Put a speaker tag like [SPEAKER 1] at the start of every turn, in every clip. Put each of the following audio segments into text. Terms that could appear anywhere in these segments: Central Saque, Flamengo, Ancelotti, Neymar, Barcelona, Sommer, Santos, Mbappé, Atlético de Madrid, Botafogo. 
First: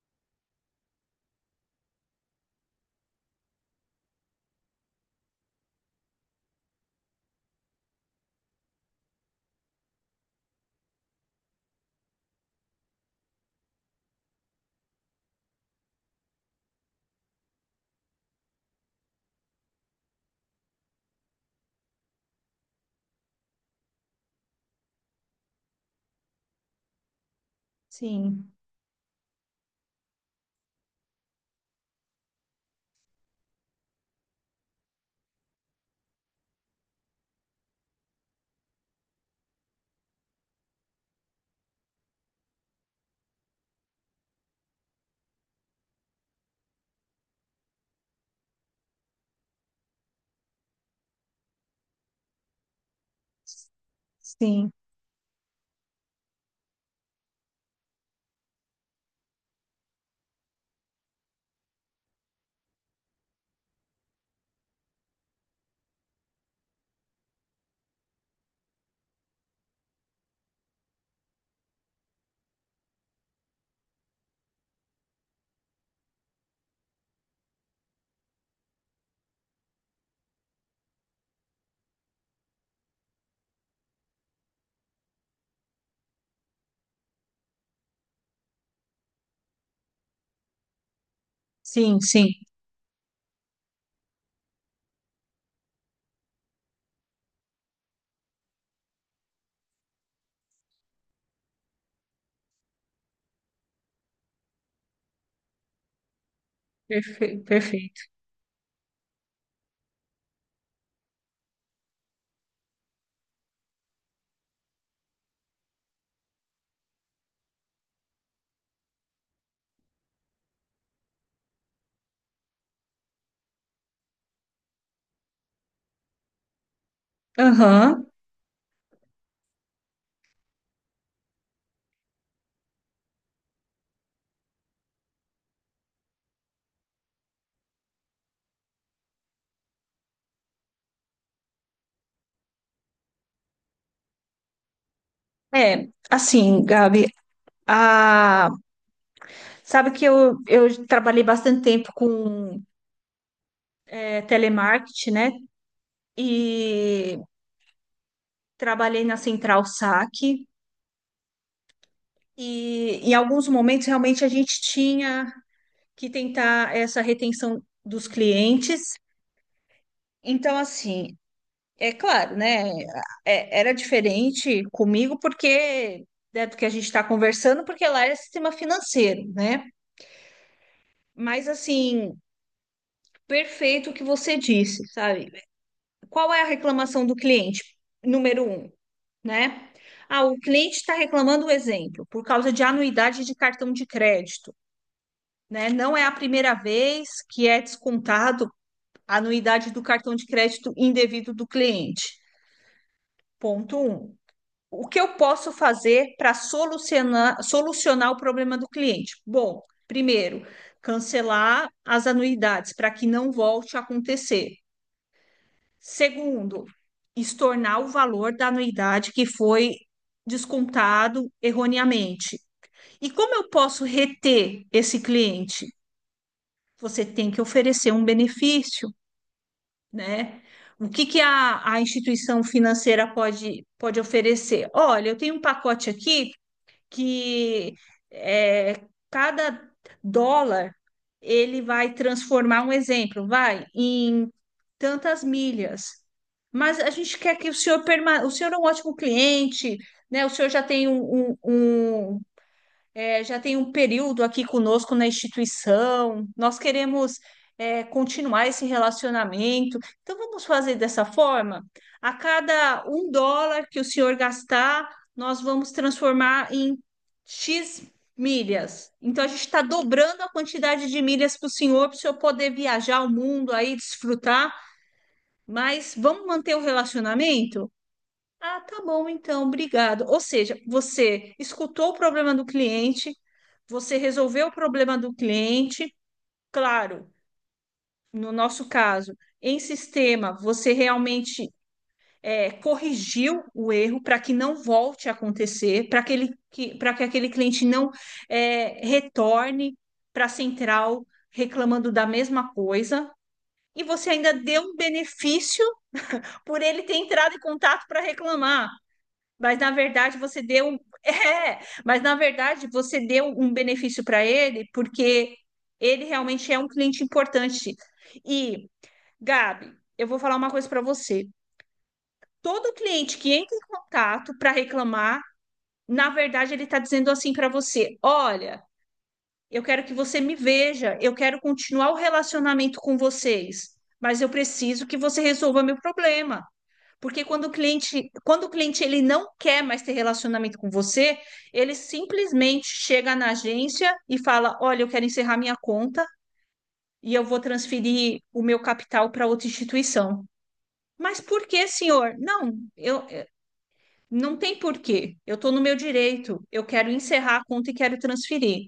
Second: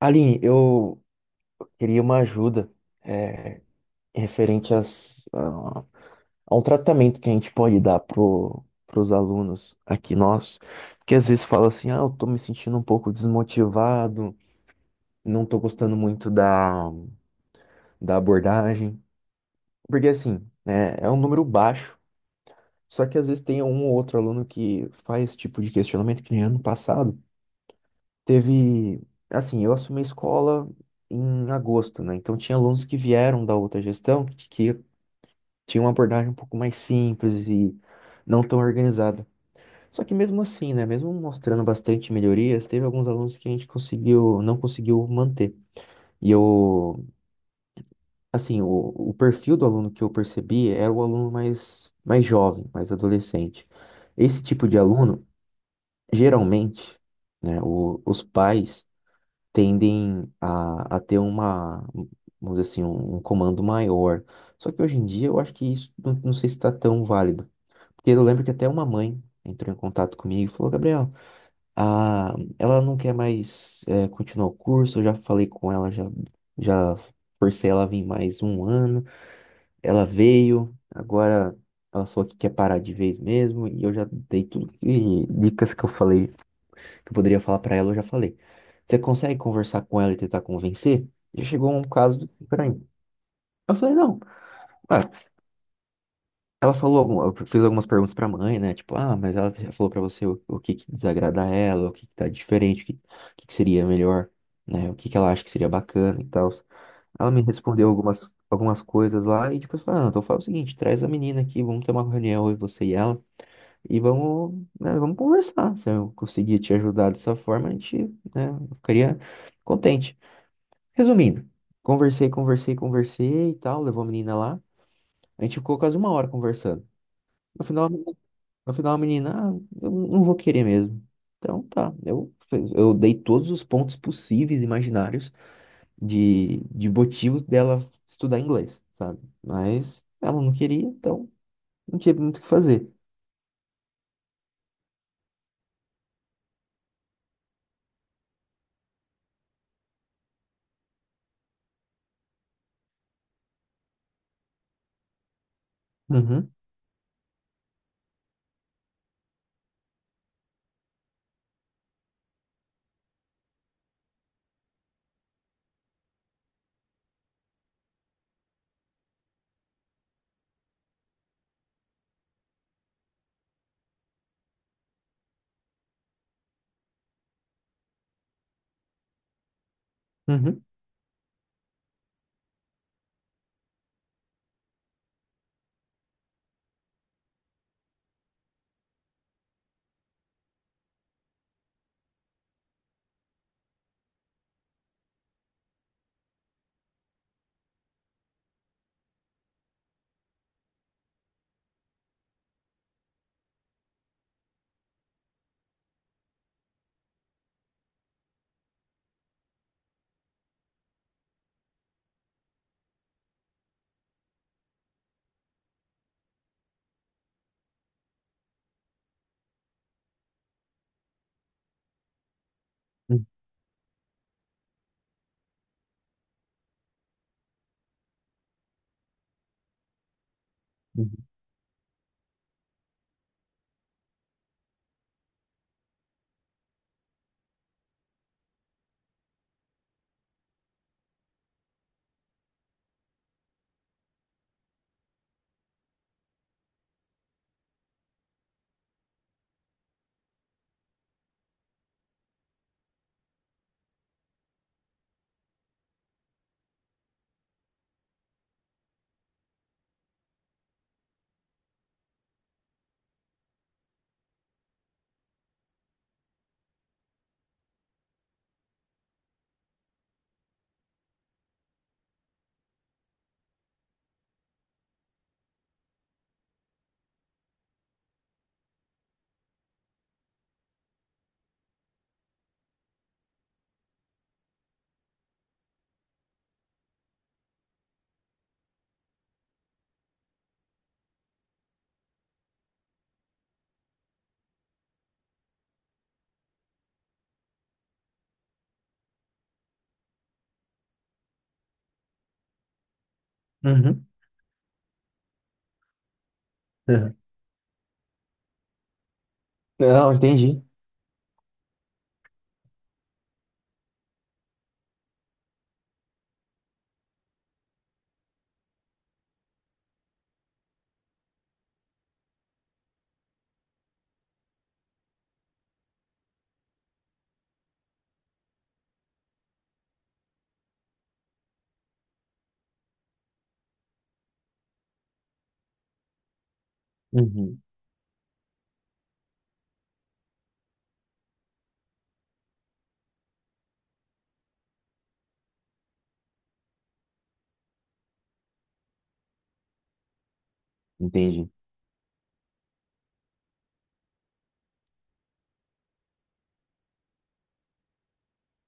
[SPEAKER 1] Aline, eu queria uma ajuda, é, referente a a um tratamento que a gente pode dar pros alunos aqui nossos, que às vezes fala assim, ah, eu tô me sentindo um pouco desmotivado, não tô gostando muito da abordagem, porque assim, né, é um número baixo, só que às vezes tem um ou outro aluno que faz esse tipo de questionamento, que nem ano passado.
[SPEAKER 2] Sim,
[SPEAKER 1] Teve, assim, eu assumi a escola em agosto, né? Então tinha alunos que vieram da outra gestão que tinham uma abordagem um pouco mais simples e não tão organizada. Só que mesmo assim, né? Mesmo mostrando bastante melhorias, teve alguns alunos que a gente não conseguiu manter. E eu, assim, o perfil do aluno que eu percebi era o aluno mais jovem, mais adolescente. Esse tipo
[SPEAKER 2] sim,
[SPEAKER 1] de aluno, geralmente, né, os pais tendem a ter uma, vamos dizer assim, um comando maior. Só que hoje em dia eu acho que isso não sei se está tão válido. Porque eu lembro que até uma mãe entrou em contato comigo e falou, Gabriel, a, ela não quer mais continuar o curso, eu já falei com ela, já forcei ela a vir mais um ano, ela veio, agora ela falou que quer parar de vez mesmo, e eu já dei tudo dicas que eu falei que eu poderia falar pra ela, eu já falei. Você consegue conversar com ela e tentar convencer? E chegou um
[SPEAKER 2] sim,
[SPEAKER 1] caso
[SPEAKER 2] sim.
[SPEAKER 1] assim pra mim. Eu falei, não. Ah, ela falou, algum- eu fiz algumas perguntas pra mãe, né? Tipo, ah, mas ela já falou pra você o que que desagrada a ela, o que que tá diferente, o que que seria melhor, né? O que que ela acha que seria bacana e tal. Ela me
[SPEAKER 2] Perfeito,
[SPEAKER 1] respondeu
[SPEAKER 2] perfeito.
[SPEAKER 1] algumas coisas lá e depois falou, ah, então fala o seguinte, traz a menina aqui, vamos ter uma reunião, eu, você e ela. E vamos, né, vamos conversar. Se eu conseguir te ajudar dessa forma, a gente, né, eu ficaria contente. Resumindo, conversei, conversei, conversei e tal, levou a menina lá. A gente ficou quase uma hora conversando. No final,
[SPEAKER 2] Aham.
[SPEAKER 1] no final a menina, ah, eu não vou querer mesmo. Então tá, eu dei todos os pontos possíveis, imaginários, de motivos dela estudar inglês, sabe? Mas ela não queria, então não tinha muito o que fazer.
[SPEAKER 2] É, assim, Gabi, a... sabe que eu trabalhei bastante tempo com telemarketing, né?
[SPEAKER 1] Uhum,
[SPEAKER 2] E trabalhei na Central Saque. E em alguns momentos, realmente, a gente tinha que tentar essa retenção dos clientes. Então, assim, é claro, né? Era diferente comigo porque, né, do que a gente está conversando, porque lá era sistema financeiro, né?
[SPEAKER 1] uhum,
[SPEAKER 2] Mas assim, perfeito o que você disse, sabe? Qual é a reclamação do cliente? Número um, né? Ah, o cliente está reclamando, um exemplo, por causa de anuidade de cartão de crédito, né? Não é a primeira vez que é descontado a anuidade do cartão de crédito indevido do cliente. Ponto um. O que eu posso fazer para solucionar o problema do cliente? Bom, primeiro, cancelar as anuidades para que não volte a acontecer. Segundo, estornar o valor da anuidade que foi descontado erroneamente. E
[SPEAKER 1] uhum,
[SPEAKER 2] como eu posso reter esse cliente? Você tem que oferecer um benefício, né? Que a instituição financeira pode, pode oferecer? Olha, eu tenho um pacote aqui que é, cada dólar ele vai transformar, um exemplo, vai em tantas milhas. Mas a gente quer que o senhor permaneça. O senhor é um ótimo cliente, né? O senhor já tem um já tem um período aqui conosco na instituição, nós queremos, continuar esse relacionamento, então vamos fazer dessa forma? A cada um dólar que o senhor gastar, nós vamos transformar em X milhas. Então a gente está dobrando a quantidade de milhas para o senhor poder viajar o mundo aí, desfrutar, mas vamos manter o relacionamento? Ah, tá bom, então, obrigado. Ou seja, você escutou o problema do cliente, você resolveu o problema do cliente, claro, no nosso caso, em sistema, você realmente corrigiu o erro para que não volte a acontecer, para que aquele cliente não retorne para a central reclamando da mesma coisa. E
[SPEAKER 1] uhum.
[SPEAKER 2] você ainda deu um benefício por ele ter
[SPEAKER 1] Uhum.
[SPEAKER 2] entrado em contato para reclamar. Mas na
[SPEAKER 1] Não,
[SPEAKER 2] verdade você
[SPEAKER 1] entendi.
[SPEAKER 2] é, mas na verdade você deu um benefício para ele porque ele realmente é um cliente importante. E, Gabi, eu vou falar uma coisa para você. Todo cliente que entra em contato para reclamar, na verdade ele está dizendo assim para você: "Olha, eu quero que você me veja, eu quero continuar o relacionamento com vocês, mas eu preciso que você resolva meu problema. Porque
[SPEAKER 1] Uhum,
[SPEAKER 2] quando o cliente ele não quer mais ter relacionamento com você, ele simplesmente chega na agência e fala: "Olha, eu quero encerrar minha conta e eu vou transferir o meu capital para outra instituição". Mas por
[SPEAKER 1] entendi.
[SPEAKER 2] que, senhor? Não, eu eu- não tem porquê. Eu estou no meu direito. Eu quero encerrar a conta e quero transferir.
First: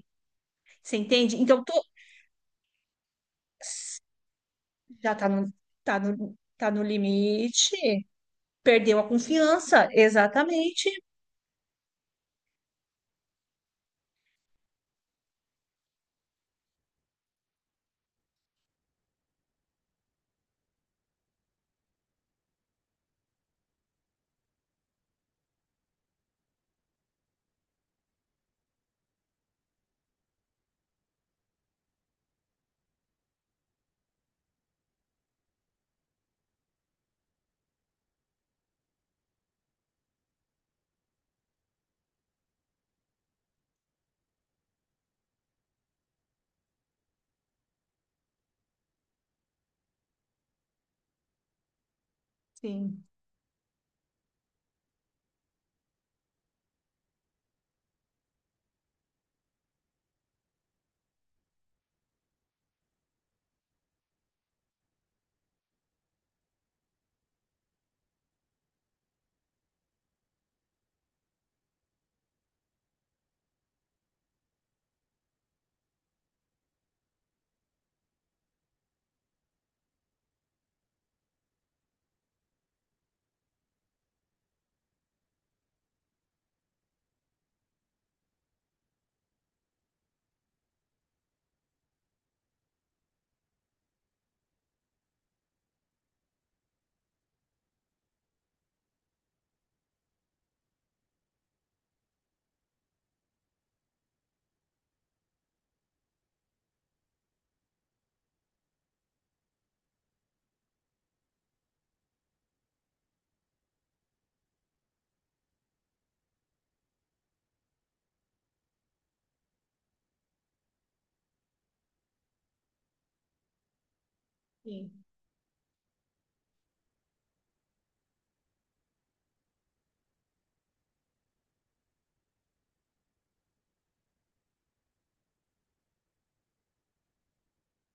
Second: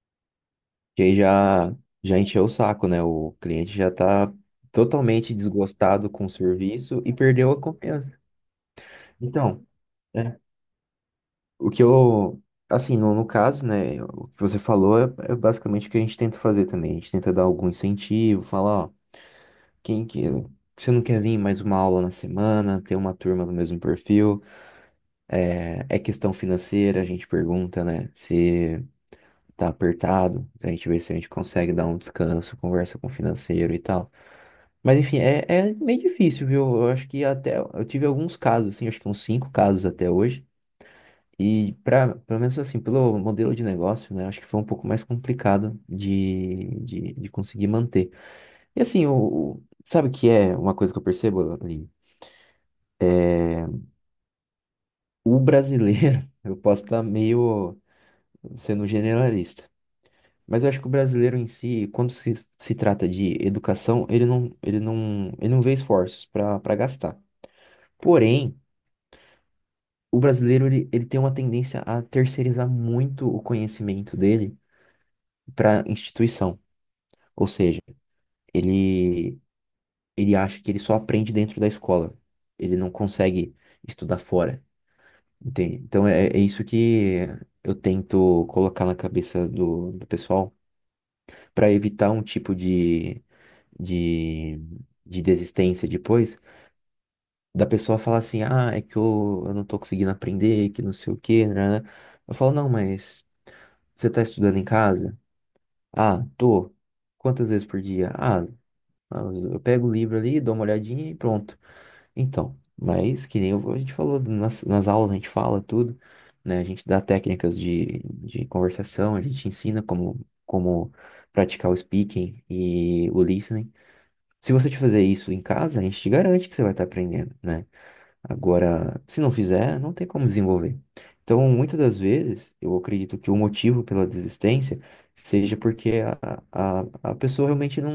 [SPEAKER 2] Você
[SPEAKER 1] Que aí
[SPEAKER 2] entende? Então tô,
[SPEAKER 1] já encheu o saco, né? O cliente já tá
[SPEAKER 2] já tá
[SPEAKER 1] totalmente
[SPEAKER 2] no tá
[SPEAKER 1] desgostado com o
[SPEAKER 2] no tá no
[SPEAKER 1] serviço e perdeu a
[SPEAKER 2] limite.
[SPEAKER 1] confiança.
[SPEAKER 2] Perdeu a
[SPEAKER 1] Então,
[SPEAKER 2] confiança,
[SPEAKER 1] é,
[SPEAKER 2] exatamente.
[SPEAKER 1] o que eu, assim, no, no caso, né? O que você falou é, é basicamente o que a gente tenta fazer também. A gente tenta dar algum incentivo, falar, ó, quem que. Você não quer vir em mais uma aula na semana, ter uma turma do mesmo perfil? É, é questão financeira, a gente pergunta, né? Se tá apertado, a gente vê se a gente consegue dar um descanso, conversa com o financeiro e tal. Mas enfim, é, é meio difícil, viu? Eu acho que até eu tive alguns casos, assim, acho que uns cinco casos até hoje. E para, pelo menos assim, pelo modelo de negócio, né? Acho que foi um pouco mais complicado de conseguir manter. E assim, sabe o que é uma coisa que eu percebo, Aline?
[SPEAKER 2] Sim,
[SPEAKER 1] O brasileiro, eu posso estar meio sendo generalista, mas eu acho que o brasileiro em si, quando se trata de educação, ele não vê esforços para para gastar. Porém, o brasileiro ele tem uma tendência a terceirizar muito o conhecimento dele para instituição. Ou seja, ele, ele acha que ele só aprende dentro da escola. Ele não consegue estudar fora, entende? Então é, é isso que eu tento colocar na cabeça do pessoal para evitar um tipo de, de desistência depois, da pessoa falar assim, ah, é que eu não tô conseguindo aprender, que não sei o quê, né? Eu falo, não, mas você tá estudando em casa? Ah, tô. Quantas vezes por dia? Ah, eu pego o livro ali, dou uma olhadinha e pronto. Então, mas que nem eu- a gente falou nas aulas, a gente fala tudo, né? A gente dá técnicas de conversação, a gente ensina como, como praticar o speaking e o listening. Se você te
[SPEAKER 2] sim.
[SPEAKER 1] fazer isso em casa, a gente te garante que você vai estar aprendendo, né? Agora, se não fizer, não tem como desenvolver. Então, muitas das vezes, eu acredito que o motivo pela desistência seja porque a pessoa realmente não,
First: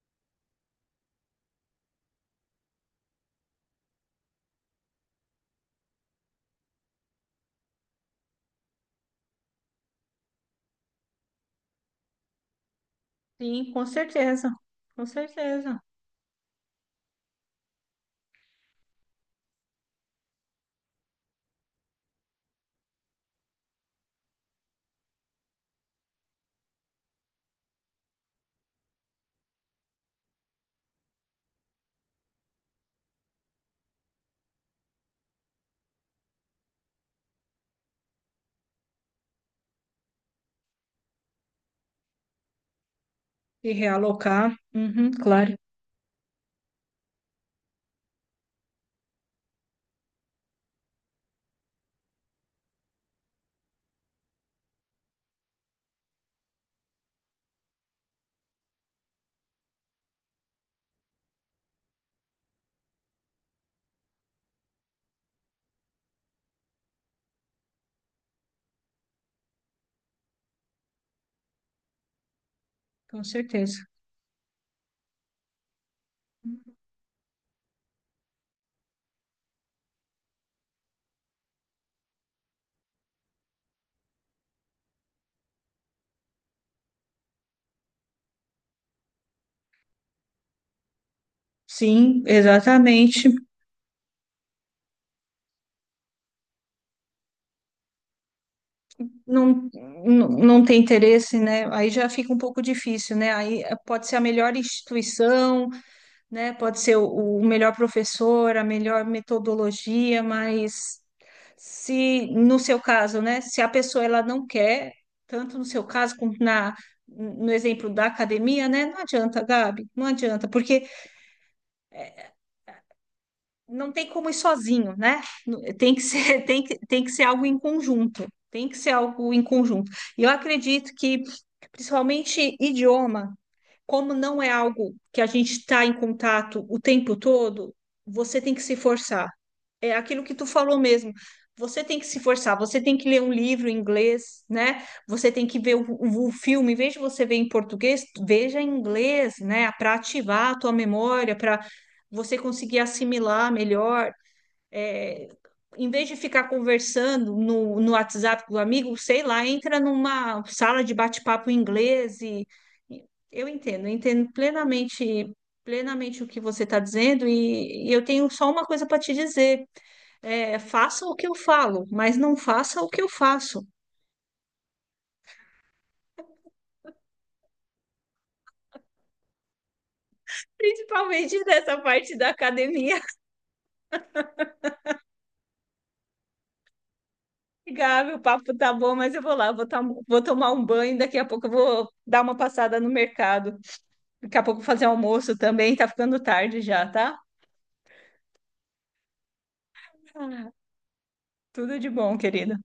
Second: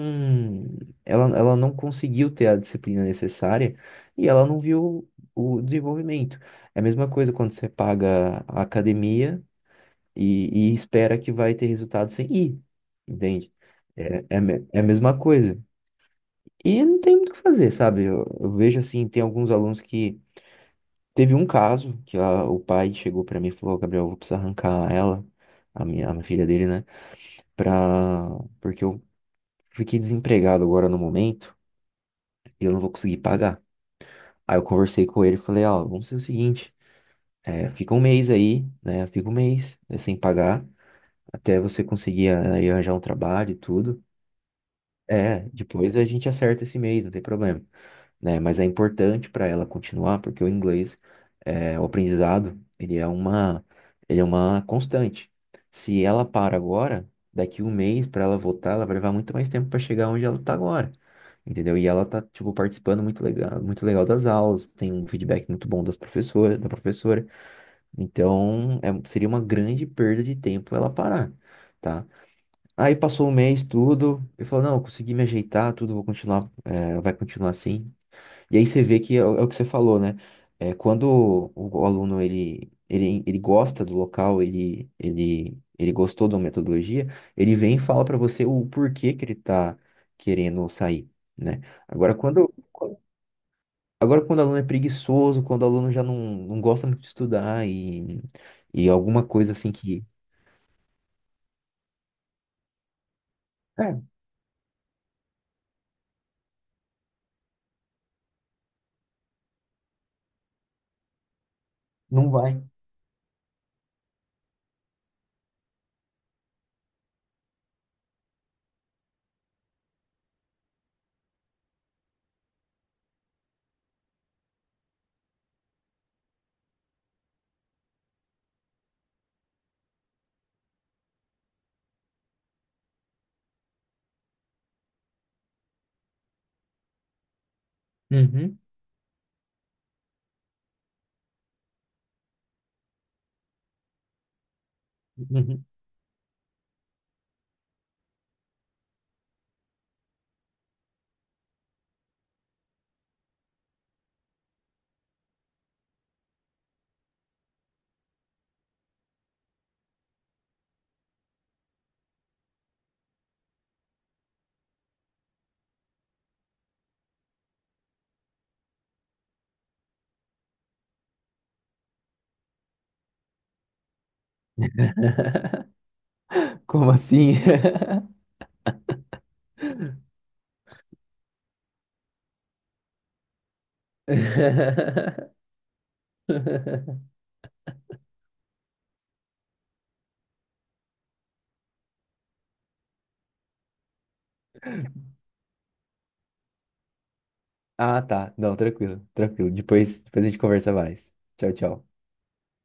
[SPEAKER 1] ela não conseguiu ter a disciplina necessária e ela não viu o desenvolvimento. É a mesma coisa quando você paga a academia e espera que vai ter resultado sem ir, entende?
[SPEAKER 2] Sim, com
[SPEAKER 1] É, é, a
[SPEAKER 2] certeza,
[SPEAKER 1] me- é a
[SPEAKER 2] com
[SPEAKER 1] mesma coisa.
[SPEAKER 2] certeza.
[SPEAKER 1] E não tem muito o que fazer, sabe? Eu vejo assim, tem alguns alunos que teve um caso que o pai chegou pra mim e falou, "Ó, Gabriel, eu vou precisar arrancar ela, a minha filha dele, né? Pra... Porque eu fiquei desempregado agora no momento e eu não vou conseguir pagar." Aí eu conversei com ele e falei, ó, vamos fazer o seguinte, é, fica um mês aí, né? Fica um mês é, sem pagar, até você conseguir é, aí arranjar um trabalho e
[SPEAKER 2] E
[SPEAKER 1] tudo.
[SPEAKER 2] realocar, uhum,
[SPEAKER 1] É,
[SPEAKER 2] claro,
[SPEAKER 1] depois a gente acerta esse mês, não tem problema, né? Mas é importante para ela continuar, porque o inglês, é, o aprendizado, ele é uma constante. Se ela para agora, daqui um mês para ela voltar, ela vai levar muito mais tempo para chegar onde ela tá agora. Entendeu? E ela tá, tipo, participando muito legal das aulas, tem um feedback muito bom das professoras, da professora. Então, é- seria uma grande perda de tempo ela parar, tá? Aí
[SPEAKER 2] com
[SPEAKER 1] passou um mês,
[SPEAKER 2] certeza.
[SPEAKER 1] tudo, e falou, não, eu consegui me ajeitar, tudo, vou continuar, eh, vai continuar assim. E aí você vê que é, o é o que você falou, né? É, quando o aluno ele gosta do local, ele gostou da metodologia, ele vem e fala para você o porquê que ele está querendo sair, né? Agora,
[SPEAKER 2] Sim,
[SPEAKER 1] quando,
[SPEAKER 2] exatamente.
[SPEAKER 1] agora, quando o aluno é preguiçoso, quando o aluno já não gosta muito de estudar e alguma coisa
[SPEAKER 2] Não,
[SPEAKER 1] assim que...
[SPEAKER 2] não, não tem interesse, né? Aí já fica um pouco difícil, né? Aí
[SPEAKER 1] É,
[SPEAKER 2] pode ser a melhor instituição, né? Pode ser o melhor professor, a melhor metodologia, mas se
[SPEAKER 1] não
[SPEAKER 2] no
[SPEAKER 1] vai.
[SPEAKER 2] seu caso, né? Se a pessoa ela não quer, tanto no seu caso como no exemplo da academia, né? Não adianta, Gabi, não adianta, porque não tem como ir sozinho, né? Tem que ser, tem que ser algo em conjunto. Tem que ser algo em conjunto. E eu acredito que, principalmente idioma, como não é algo que a gente está em contato o tempo todo, você tem
[SPEAKER 1] Uhum,
[SPEAKER 2] que se forçar. É aquilo que tu falou mesmo. Você tem que se forçar, você tem que ler um livro em inglês, né? Você tem que
[SPEAKER 1] uhum.
[SPEAKER 2] ver o filme; em vez de você ver em português, veja em inglês, né? Para ativar a tua memória, para você conseguir assimilar melhor, é, em vez de ficar conversando no WhatsApp com o amigo, sei lá, entra numa sala de bate-papo em inglês e e eu entendo, plenamente o que você está dizendo, e eu tenho só uma coisa para te dizer, faça o que eu falo, mas não faça o que eu faço.
[SPEAKER 1] Como assim?
[SPEAKER 2] Principalmente nessa parte da academia. Gabi, o papo tá bom, mas eu vou lá, vou, vou tomar um banho, daqui a pouco eu vou dar uma passada no mercado. Daqui a pouco fazer almoço também, tá ficando tarde já, tá?
[SPEAKER 1] Ah, tá. Não, tranquilo, tranquilo. Depois a gente conversa mais. Tchau,
[SPEAKER 2] Tudo de
[SPEAKER 1] tchau.
[SPEAKER 2] bom, querida.